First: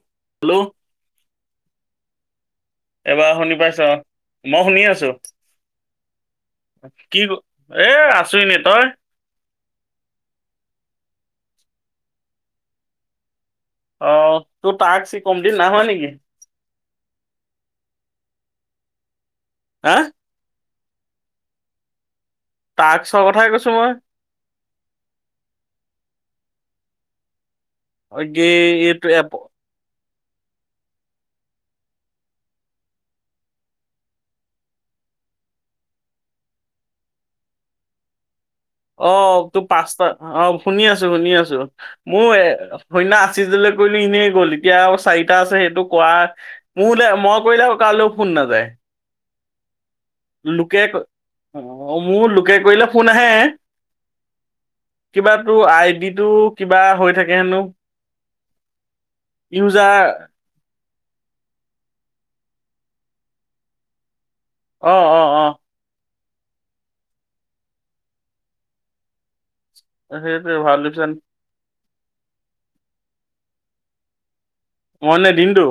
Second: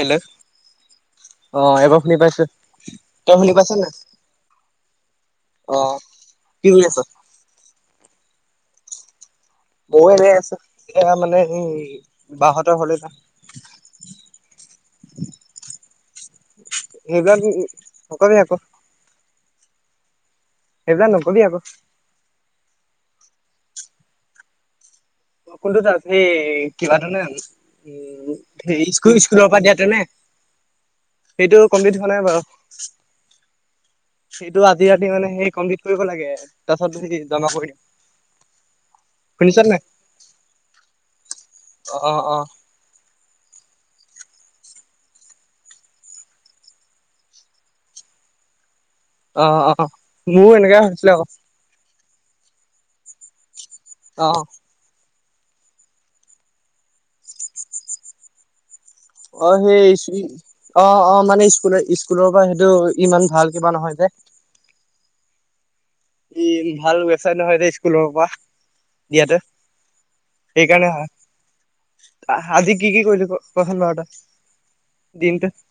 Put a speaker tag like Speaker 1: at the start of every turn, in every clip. Speaker 1: Hello
Speaker 2: hello
Speaker 1: অ এইবাৰ শুনি পাইছো। তই শুনি পাইছ নাই?
Speaker 2: মই শুনি আছোঁ।
Speaker 1: অ কি কৰি আছ
Speaker 2: কি এ আছোঁ এনে, তই?
Speaker 1: ময়ো এনে আছোঁ। এয়া মানে এই বাহঁতৰ ঘৰলে যাম।
Speaker 2: অ তোৰ তাকচি কম্পলিট নাই হোৱা নেকি?
Speaker 1: [unintelligible]
Speaker 2: হা
Speaker 1: সেইবিলাক নকবি আকৌ
Speaker 2: টাস্কৰ কথাই কৈছোঁ মই।
Speaker 1: কোনটোত টাস্ক, সেই কিবাটো নে?
Speaker 2: কি
Speaker 1: উম
Speaker 2: এইটো
Speaker 1: স্কুল
Speaker 2: এপ
Speaker 1: স্কুলৰ পৰা দিয়াতো নে? সেইটো কমপ্লিট হোৱা নাই বাৰু। সেইটো আজি ৰাতি মানে সেই কমপ্লিট কৰিব লাগে তাৰ পাছত জমা কৰি দিম। [inaudible]
Speaker 2: অ
Speaker 1: শুনিছ
Speaker 2: তোৰ
Speaker 1: নাই
Speaker 2: পাঁচটা অ শুনি আছোঁ শুনি আছোঁ
Speaker 1: অ
Speaker 2: মোৰ
Speaker 1: অ
Speaker 2: এ সেইদিনা আশীজলৈ কৰিলো এনেই গ'ল এতিয়া আৰু চাৰিটা আছে সেইটো কৰা মোৰলে মই কৰিলে কাৰোলে ফোন নাযায়।
Speaker 1: অ অ মোৰো এনেকাই
Speaker 2: লোকে
Speaker 1: হৈছিলে আকৌ
Speaker 2: অ মোৰ লোকে কৰিলে ফোন আহে।
Speaker 1: অহ
Speaker 2: কিবা তোৰ আইডিটো কিবা হৈ থাকে হেনো।
Speaker 1: অ
Speaker 2: ইউজাৰ
Speaker 1: সেই [unintelligible] অ অ মানে স্কুলৰ স্কুলৰ পৰা সেইটো ইমান ভাল কিবা নহয় যে
Speaker 2: অ অ অ
Speaker 1: ই ভাল ৱেবচাইত নহয় যে স্কুলৰ পৰা দিয়াতে।
Speaker 2: সেইটোৱে ভাল
Speaker 1: সেইকাৰণে
Speaker 2: ডিচিছন
Speaker 1: হয়। আজি কি কি কৰিলি কচোন বাৰু তই
Speaker 2: মই মানে দিনটো?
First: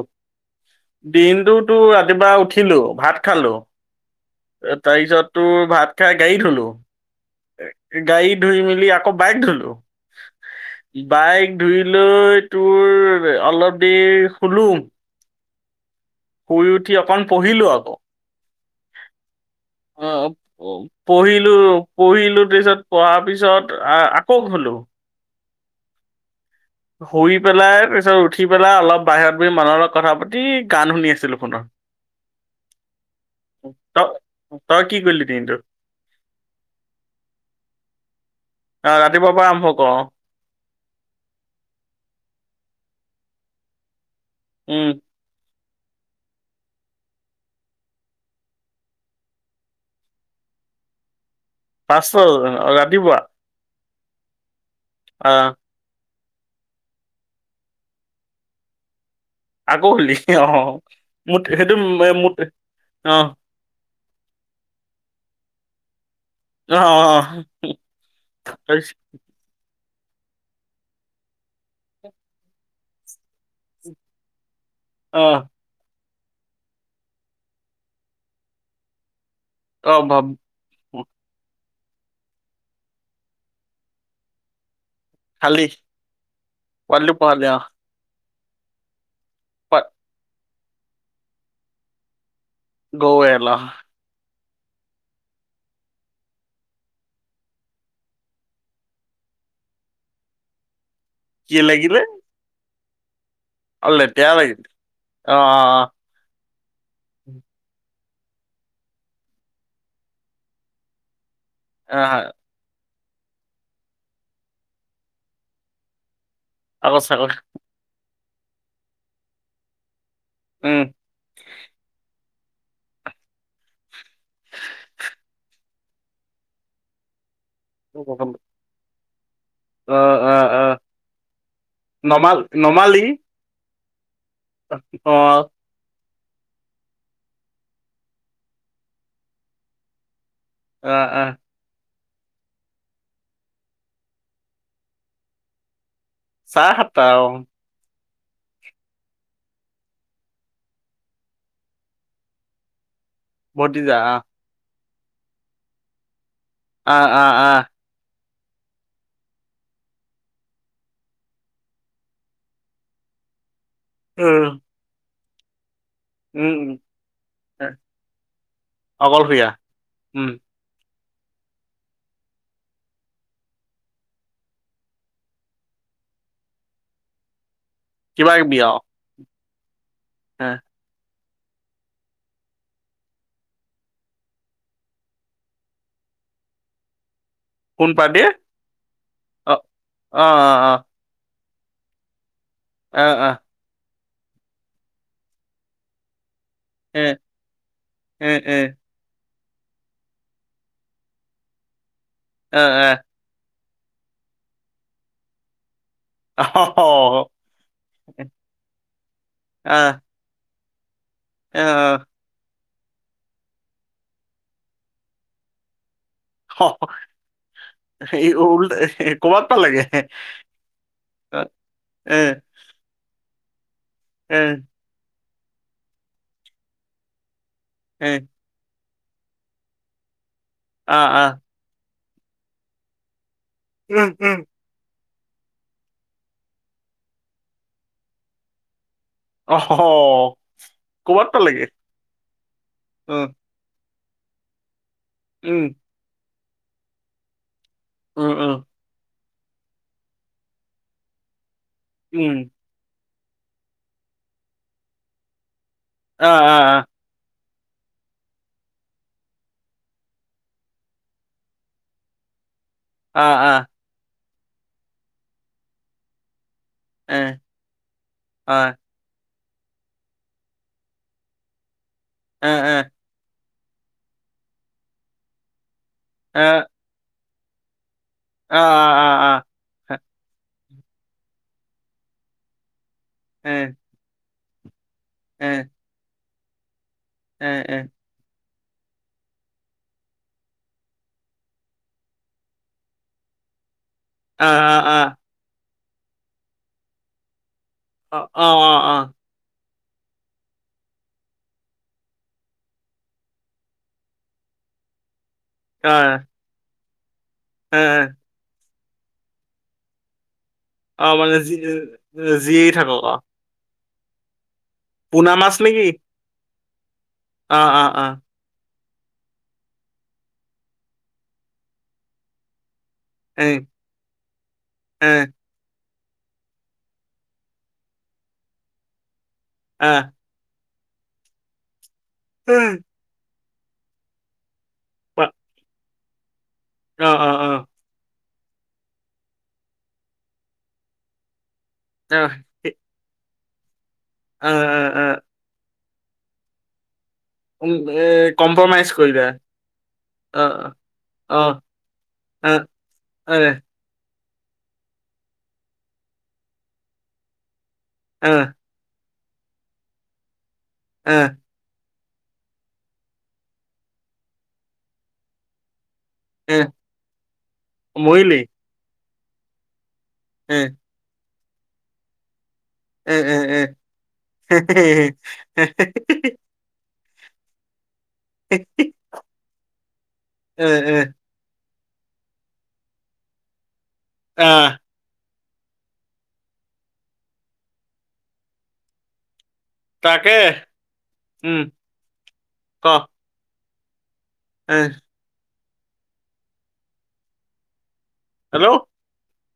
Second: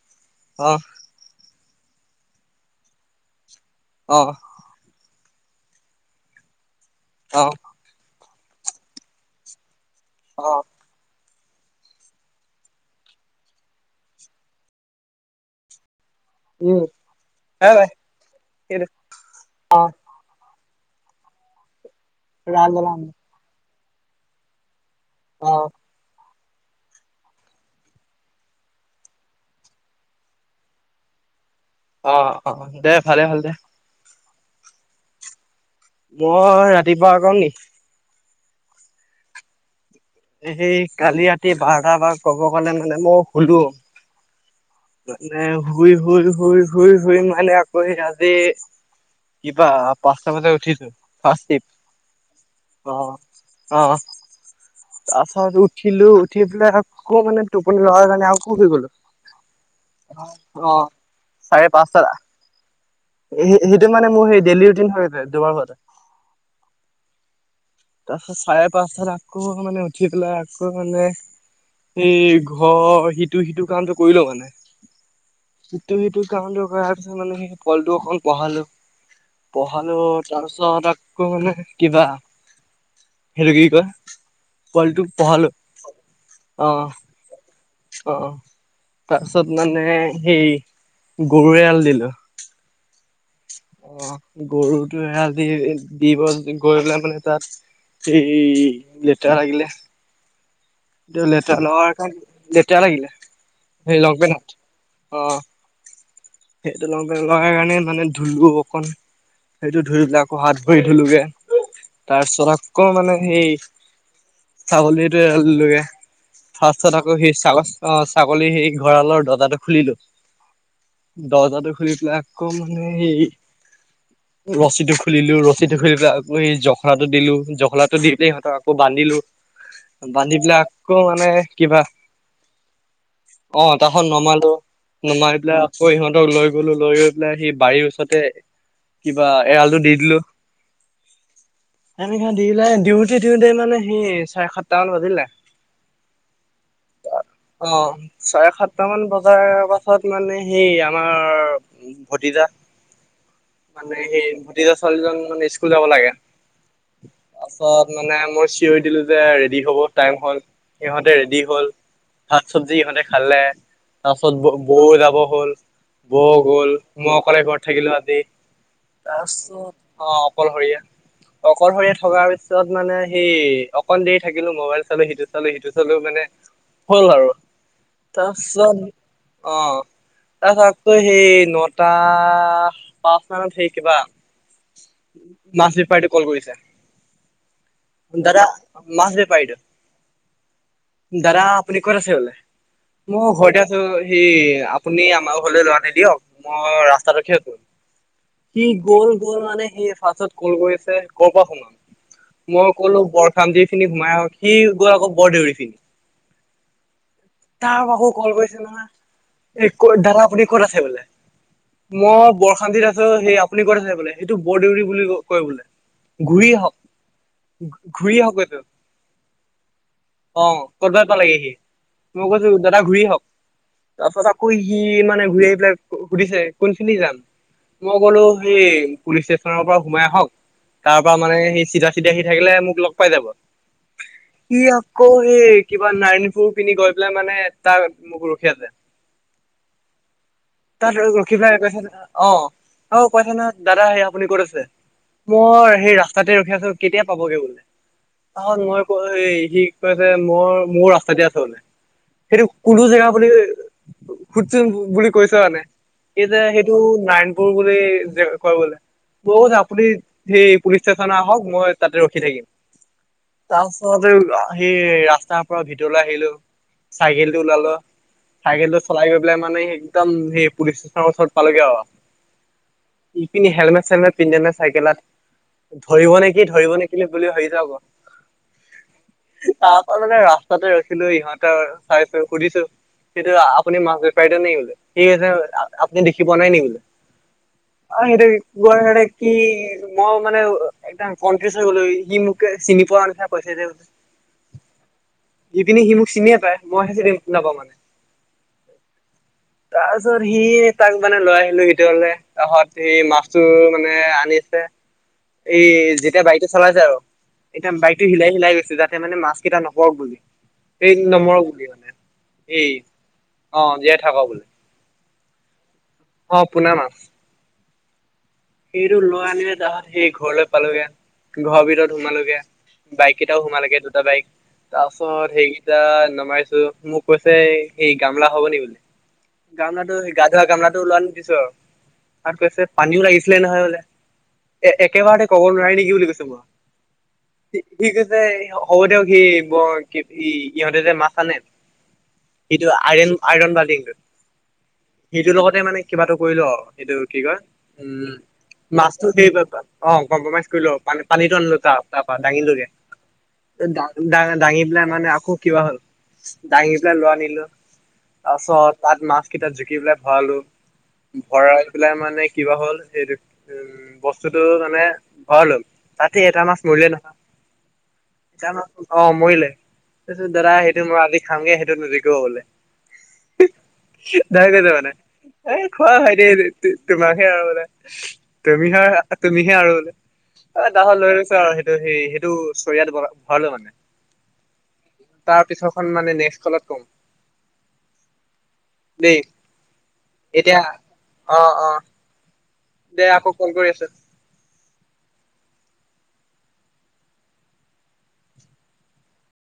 Speaker 1: অ
Speaker 2: দিনটোতো ৰাতিপুৱা উঠিলো ভাত খালো।
Speaker 1: অঁ
Speaker 2: তাৰপিছত তোৰ ভাত খাই গাড়ী ধুলোঁ।
Speaker 1: অ
Speaker 2: গাড়ী ধুই মেলি আকৌ বাইক ধুলোঁ।
Speaker 1: অ
Speaker 2: বাইক ধুই লৈ তোৰ অলপ দেৰি শুলোঁ। শুই
Speaker 1: উম
Speaker 2: উঠি অকণ পঢ়িলো
Speaker 1: হে
Speaker 2: আকৌ।
Speaker 1: [unintelligible]
Speaker 2: অ', অ' পঢ়িলো, পঢ়িলো
Speaker 1: ৰাম
Speaker 2: তাৰপিছত
Speaker 1: ৰাম
Speaker 2: পঢ়া পিছত আ আকৌ শুলোঁ।
Speaker 1: অ'।
Speaker 2: শুই পেলাই তাৰ পিছত উঠি পেলাই অলপ বাহিৰত বহি মানুহৰ লগত কথা পাতি গান শুনি আছিলো ফোনত।
Speaker 1: অ' অ' দে, ভালে হ'ল।
Speaker 2: ত, তই কি কৰিলি দিনটোত?
Speaker 1: মই ৰাতিপুৱা কম নি?
Speaker 2: অ ৰাতিপুৱাৰ পৰা আৰম্ভ কৰ।
Speaker 1: এই কালি ৰাতি বাৰটা বাৰ কব গ'লে মানে মই শুলো।
Speaker 2: উম
Speaker 1: মানে শুই শুই শুই শুই শুই মানে আকৌ এ আজি কিবা পাঁচটা বজাত উঠিছো ফাৰ্ষ্ট টিপ
Speaker 2: পাঁচটা ৰাতিপুৱা
Speaker 1: অ
Speaker 2: আহ
Speaker 1: তাৰপাছত উঠিলো উঠি পেলাই আকৌ টোপনি লগাৰ কাৰণে আৰু আকৌ শুই গ'লো।
Speaker 2: আকৌ শুলি অ', মোট
Speaker 1: চাৰে
Speaker 2: সেইটো
Speaker 1: পাঁচটাত
Speaker 2: মোট অ'।
Speaker 1: সেইটো মানে মোৰ সেই ডেইলি ৰুটিন হৈ যায় দুৱাবাৰে
Speaker 2: অ', অ'।
Speaker 1: তাৰপিছত চাৰে
Speaker 2: তাৰপিছত
Speaker 1: পাঁচটাত আকৌ মানে উঠি পেলাই আকৌ মানে এই ঘৰ সিটো সিটো কামটো কৰি লও মানে।
Speaker 2: অঁ'।
Speaker 1: ইটো সিটো কামটো কৰাৰ পিছত মানে সেই পোৱালিটোক অকখন পঢ়ালো।
Speaker 2: অ
Speaker 1: পঢ়ালো
Speaker 2: ভাব
Speaker 1: তাৰপাছত আকৌ মানে কিবা হেৰি কি কয় পোৱালিটো পঢ়া
Speaker 2: খালি, পোৱলিটোক পঢ়ালি অ'।
Speaker 1: অ' তাৰপিছত মানে সেই গৰু এৰাল দিলো।
Speaker 2: গৰু এৰাল
Speaker 1: অ' গৰুটো এৰাল দি দি গৈ গৈ পেলাই মানে তাত এই, লেটেৰা লাগিলে। লেতেৰা
Speaker 2: কি
Speaker 1: লগোৱাৰ
Speaker 2: লাগিলে
Speaker 1: কাৰণ লেতেৰা লাগিলে
Speaker 2: অ
Speaker 1: সেই
Speaker 2: লেতেৰা
Speaker 1: লংপেনত
Speaker 2: লাগিল
Speaker 1: অ'।
Speaker 2: অ' অ'।
Speaker 1: সেইটো লংপেণ্টত লগা কাৰণে মানে ধুলো অকণ সেইটো ধুই পেলাই আকৌ হাত ভৰি ধুলোগে।
Speaker 2: অ
Speaker 1: তাৰপিছত আকৌ মানে সেই ছাগলীটো এৰাল দিলোগে। ফাৰ্ষ্টত আকৌ সেই ছাগ অ ছাগলী সেই ঘঁৰালৰ দৰ্জাটো খুলিলো।
Speaker 2: উম।
Speaker 1: দৰ্জাটো খুলি পেলাই আকৌ মানে সেই ৰছীটো খুলিলো, ৰছীটো খুলি পেলাই আকৌ সেই জখলাটো দিলো, জখলাটো দি পেলাই সিহতক আকৌ বান্ধিলো।
Speaker 2: অ অ
Speaker 1: বান্ধি
Speaker 2: অ
Speaker 1: পেলাই আকৌ মানে কিবা
Speaker 2: নমাল নমালি
Speaker 1: অ' তাৰপাছত নমালো
Speaker 2: অ
Speaker 1: নমাই পেলাই আক কৌ সিহঁতক লৈ গ'লো লৈ গৈ পেলাই সি বাৰী ওচৰতে কিবা এৰালটো দি দিলো।
Speaker 2: আ' আ।
Speaker 1: এনেকা দিলে দিওঁতে দিওঁতে মানে সি চাৰে সাতটা মান বাজিলে।
Speaker 2: চাৰে সাতটা অ'।
Speaker 1: অ চাৰে সাতটা মান বজাৰ পাছত মানে সেই আমাৰ ভতিজা,
Speaker 2: ভতিজা
Speaker 1: মানে
Speaker 2: আহ
Speaker 1: সেই ভতিজা ছোৱালী জনী মানে স্কুল যাব লাগে।
Speaker 2: আ আ আ
Speaker 1: তাৰপাছত মানে মই চিঞৰি দিলো যে ৰেডি হ'ব টাইম হ'ল সিহঁতে ৰেডি হ'ল। ভাত চব্জি ইহঁতে খালে তাৰপাছত ব
Speaker 2: উম
Speaker 1: বৌও যাব হল। বৌ গ'ল
Speaker 2: উম
Speaker 1: মই অকলে ঘৰত থাকিলো আজি।
Speaker 2: অকলশৰীয়া
Speaker 1: তাৰপাছত অ'
Speaker 2: উম
Speaker 1: অকলশৰীয়া। অকলশৰীয়া থকাৰ পিছত মানে সেই অকণ দেৰি থাকিলো মবাইল চালো সিটো চালো সিটো চালো মানে হল আৰু,
Speaker 2: কিবা কিবি
Speaker 1: তাৰপিছত
Speaker 2: আৰু
Speaker 1: অ'। তা আকৌ সেই নটা পাঁচ মানত হে কিবা মাছ বেপাৰীটোৱে কল কৰিছে।
Speaker 2: কোন পাৰ্টিৰ
Speaker 1: দাদা, মাছ
Speaker 2: অ
Speaker 1: বেপাৰীটো।
Speaker 2: অ
Speaker 1: দাদা আপুনি ক'ত আছে বোলে।
Speaker 2: অ অ
Speaker 1: মও
Speaker 2: অ
Speaker 1: ঘৰতে আছো। সি আপ আপুনি আমাৰ ঘৰলৈ লোৱা নি দিয়ক, মই
Speaker 2: এ
Speaker 1: ৰাস্তাট ৰখি আছো।
Speaker 2: এ এ
Speaker 1: সি গ'ল গ'ল মানে সি ফাৰ্ষ্টত কল কৰিছে, কৰ পৰা সোমাম?
Speaker 2: অ অ
Speaker 1: মই ক'লো বৰ [unintelligible] পিনি সোমাই আহক, সি গৈ আকৌ বৰদেউৰী ফি
Speaker 2: অ
Speaker 1: তাক আকৌ কল কৰিছে নহয়। এই ক'ত
Speaker 2: আহ
Speaker 1: দাদা আপুনি ক'ত আছে বোলে?
Speaker 2: আহ
Speaker 1: মই বৰখামতিত আ চ', সেই আপুনি ক'ত আছে বোলে? সেইটো বৰদেউৰী বুলি ক-কয় বোলে, ঘূৰি আহক। ঘূৰি
Speaker 2: এই
Speaker 1: আহক গৈ।
Speaker 2: উল কৰ'বাত পালেগে
Speaker 1: অ', কৰ'বাত পালেগে সি।
Speaker 2: এ
Speaker 1: মই কৈছো, দাদা ঘূৰি আহক। তাৰ পাছ
Speaker 2: এ
Speaker 1: আকৌ সি মানে ঘূৰি আহি পেলাই সু-সুধিছে, কোনপিনি যাম? মই
Speaker 2: এ
Speaker 1: কলো সেই পুলিচ ষ্টেচনৰ পৰা সোমাই আহক, তাৰ
Speaker 2: আহ
Speaker 1: পৰা
Speaker 2: আহ
Speaker 1: মানে সেই চিধা ছি চিধা আহি থাকিলে, মোক লগ পাই যাব।
Speaker 2: উম, উম।
Speaker 1: সি আকৌ সেই কিবা নাৰায়নপুৰ পিনি গৈ পেলাই মানে তাৰ মোক ৰখি আছে।
Speaker 2: [unintelligible]
Speaker 1: তাত
Speaker 2: কৰ'বাত
Speaker 1: ৰ-ৰখিপেলাই
Speaker 2: পালেগে
Speaker 1: কৈছে দাদা অ', আকৌ
Speaker 2: উম
Speaker 1: কৈছে নহয় দাদা হে আপুনি ক'ত আছে?
Speaker 2: উম
Speaker 1: মই সেই ৰাস্তাতে ৰখি আছো কেতিয়া পাবগে বোলে?
Speaker 2: উম
Speaker 1: তা
Speaker 2: উম
Speaker 1: মই সি কৈছে মোৰ-মোৰ ৰাস্তা দি আছ বোলে।
Speaker 2: উম
Speaker 1: সেইটো কোনতো জেগা বুলি সুধছোন বুলি কৈছো মানে। সি যে
Speaker 2: আহ
Speaker 1: সেইটো
Speaker 2: আহ
Speaker 1: নাৰায়ণপু পুৰ বুলি যে কয় বোলে। বহুত আপুনি সেই পুলিচ ষ্টেচনত আহক, মই তাতে ৰখি থাকিম।
Speaker 2: আহ আহ
Speaker 1: তাৰ পিছতে [unintelligible] সি ৰাস্তাৰ পৰা ভিতৰলে আহিলো।
Speaker 2: এ
Speaker 1: চাইকেলটো ওলালো।
Speaker 2: অ
Speaker 1: চাইকেলটো চলাই গৈ পেলাই মানে সে একদম সেই পুলিচ [unintelligible] ওচৰত পালেগে অ।
Speaker 2: এ', এ'।
Speaker 1: ইপিনি হেলমেট-চেলমেট পিন্ধে নে চাইকেলত, ধৰিব
Speaker 2: এ
Speaker 1: নেকি ধৰিব নেক [unintelligible] বুলি ভাবি [unintelligible]
Speaker 2: অ' অ', অ', অ'।
Speaker 1: তাৰপা মানে ৰাস্তাতে ৰখিলো ইহঁতৰ চাইছো সুধিছো, সেইটো
Speaker 2: এ
Speaker 1: আপুনি মাছবে [unintelligible] সি [unintelligible]
Speaker 2: এ
Speaker 1: আ-আপুনি দেখি পোৱা নাই নি বোলে?
Speaker 2: এ', এ'।
Speaker 1: [unintelligible] কি মও মানে [unintelligible] একদম কনফিউচ হৈ গ'লো। সি মোকে চিনি পোৱা নি পইচা দিয়া বোলে।
Speaker 2: আ', আ', আ'।
Speaker 1: ইপিনি সি মোক চিনিয়ে পাই, মই হে চিনি না-নাপাও মানে।
Speaker 2: অ', অ', অ', অ'।
Speaker 1: তাৰপিছত সি তাক মানে লৈ আহিলো ভিতৰলে, তাহত সি মাছটো মানে আনিছে। এই
Speaker 2: অ
Speaker 1: যেতিয়া বাইকটো চলাইছে আৰু,
Speaker 2: এ
Speaker 1: এতিয়া
Speaker 2: এ
Speaker 1: বাইকটো হিলাই-হিলাই গৈছে। যাতে মানে মাছ কেইটা নকৰক বুলি। এই
Speaker 2: অ', মানে
Speaker 1: নমৰক বুলি মানে
Speaker 2: জী-জী
Speaker 1: এই
Speaker 2: থাকক আও।
Speaker 1: অ', জীয়াই থাকক বোলে।
Speaker 2: পুনা মাছ নেকি?
Speaker 1: অ পুনা মাছ।
Speaker 2: অ অ অ।
Speaker 1: সেইটো লৈ আনিলে তাহাঁত সেই ঘৰলৈ পালোগে, ঘৰৰ ভিতৰত সোমালোগে। বাইক কেইটাও
Speaker 2: এ
Speaker 1: সোমালেগে দুটা বাইক। তাৰ
Speaker 2: এ
Speaker 1: পাছত হেৰি টা নমাইছো। মোক কৈছে সেই এই গামলা হব নে বুলি, গামলাটো
Speaker 2: আহ
Speaker 1: সেই গাত ধৰা গামলাটো ওলোৱা আনি দিছো। আৰু কৈছে পানীও লাগিছিলে নহয় বোলে। এ একেবাৰতে কব নোৱাৰে নেকি বুলি কৈছো মই।
Speaker 2: অ অ।
Speaker 1: সি-সি কৈছে হ'ব দিয়ক বৰ কি ই ইহঁতে যে মাছ আনে
Speaker 2: অহ।
Speaker 1: সেইটো আইৰন-আইৰণ বাল্টিংটোত।
Speaker 2: আ, আ।
Speaker 1: সিটোৰ লগতে মানে কিবাটো কৰিল, সেইটো কি কয়?
Speaker 2: [unintelligible]
Speaker 1: মাছতো
Speaker 2: কৰিলা
Speaker 1: সেই [unintelligible] অ কম্প্ৰমাইজ কৰিলো পান পানীটো আনিলো তা তাৰ পৰা দাঙিলোগে।
Speaker 2: হয়।
Speaker 1: দা দাঙি পেলাই মানে আকৌ কিবা হ'ল। দাঙি পেলাই লৈ আনিলো।
Speaker 2: এ
Speaker 1: তাৰপাছত, তাত মাছ কেইটাত জুখি পেলাই ভৰালো।
Speaker 2: এ
Speaker 1: ভৰাই পেলাই মানে কিবা হ'ল সেইটো উম বস্তুটো মানে ভৰালোঁ। তাতে এটা মাছ
Speaker 2: এ
Speaker 1: মৰিলে নহয়।
Speaker 2: মৰিলি
Speaker 1: এটা মাছ, অ মৰিলে। তাৰপিছত দাদা
Speaker 2: এ
Speaker 1: সেইটো মই আজি খামগে সেইটো নুজুখিব বোলে।
Speaker 2: এ এ
Speaker 1: ডাইৰেক কৈছে মানে। এ খোৱা ভাইটি তোমাকহে আৰু বোলে। তুমিহে তুমিহে আৰু বোলে। এ দা খন লৈ গৈছো আও সেই ত সেই সেইটো চৰিয়াত ভৰালোঁ মানে।
Speaker 2: আ।
Speaker 1: তাৰ পিছৰখন মানে নেক্স কলত কম। দেই,
Speaker 2: তাকে
Speaker 1: এতিয়া অ
Speaker 2: উম
Speaker 1: অ।
Speaker 2: ক।
Speaker 1: দে আকৌ কল কৰি আছো।
Speaker 2: এ। হেল্ল'